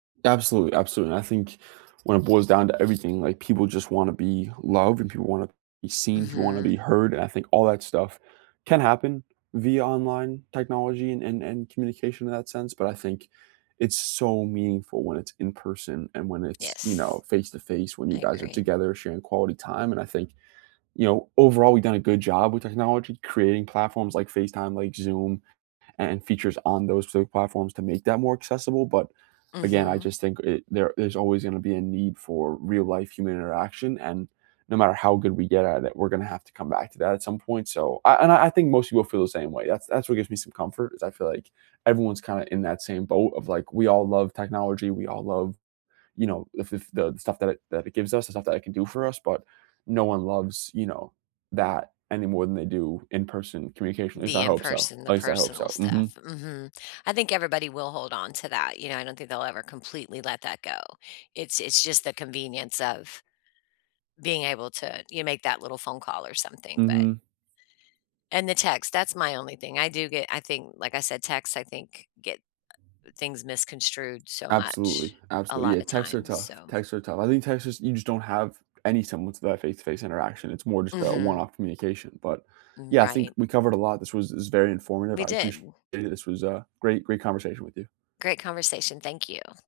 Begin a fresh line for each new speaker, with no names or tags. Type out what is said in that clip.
Absolutely, absolutely, and I think when it boils down to everything, like, people just wanna be loved, and people wanna be seen, people wanna be
Mhm.
heard, and I think all that stuff can happen via online technology and and and communication, in that sense, but I think it's so meaningful when it's in-person, and when it's, you know,
Yes.
face-to-face, when you
I
guys are
agree.
together sharing quality time, and I think, you know, overall, we've done a good job with technology, creating platforms like FaceTime, like Zoom, a and features on those so platforms to make them more accessible, but again, I
Mhm.
just think i there there's always gonna be a need for real life human interaction, and no matter how good we get at it, we're gonna have to come back to that at some point, so, I I a and I think most people feel the same way, that's that's what gives me some comfort is I feel like everyone's kinda in that same boat of, like, we all love technology, we all love, you know if if the stuff that that it gives us, the stuff that it can do for us, but no one loves, you know, that any more than they do in-person communication at least
The
I hope so.
in-person
At
the
least I hope
personal
so,
stuff.
mhm.
Mhm. I think everybody will hold on to that, you know, I don't think they'll ever completely let that go. It's it's just the convenience of being able to you make that little phone call or something, but
Mhm.
and the text, that's my only thing I do get I think like I said, text, I think, get, uh things misconstrued so much,
Absolutely.
a
Absolutely,
lot
yeah.
of
Texts are
times,
tough,
so
texts are tough. I think text is you just don't have any similar to that face-to-face interaction, it's more just a
Mhm.
one-off communication, but,
Mm
yeah, I think
right.
we covered a lot, this was this was very informative,
We
I appreciate
did.
it. This was a great great conversation with you.
Great conversation, thank you.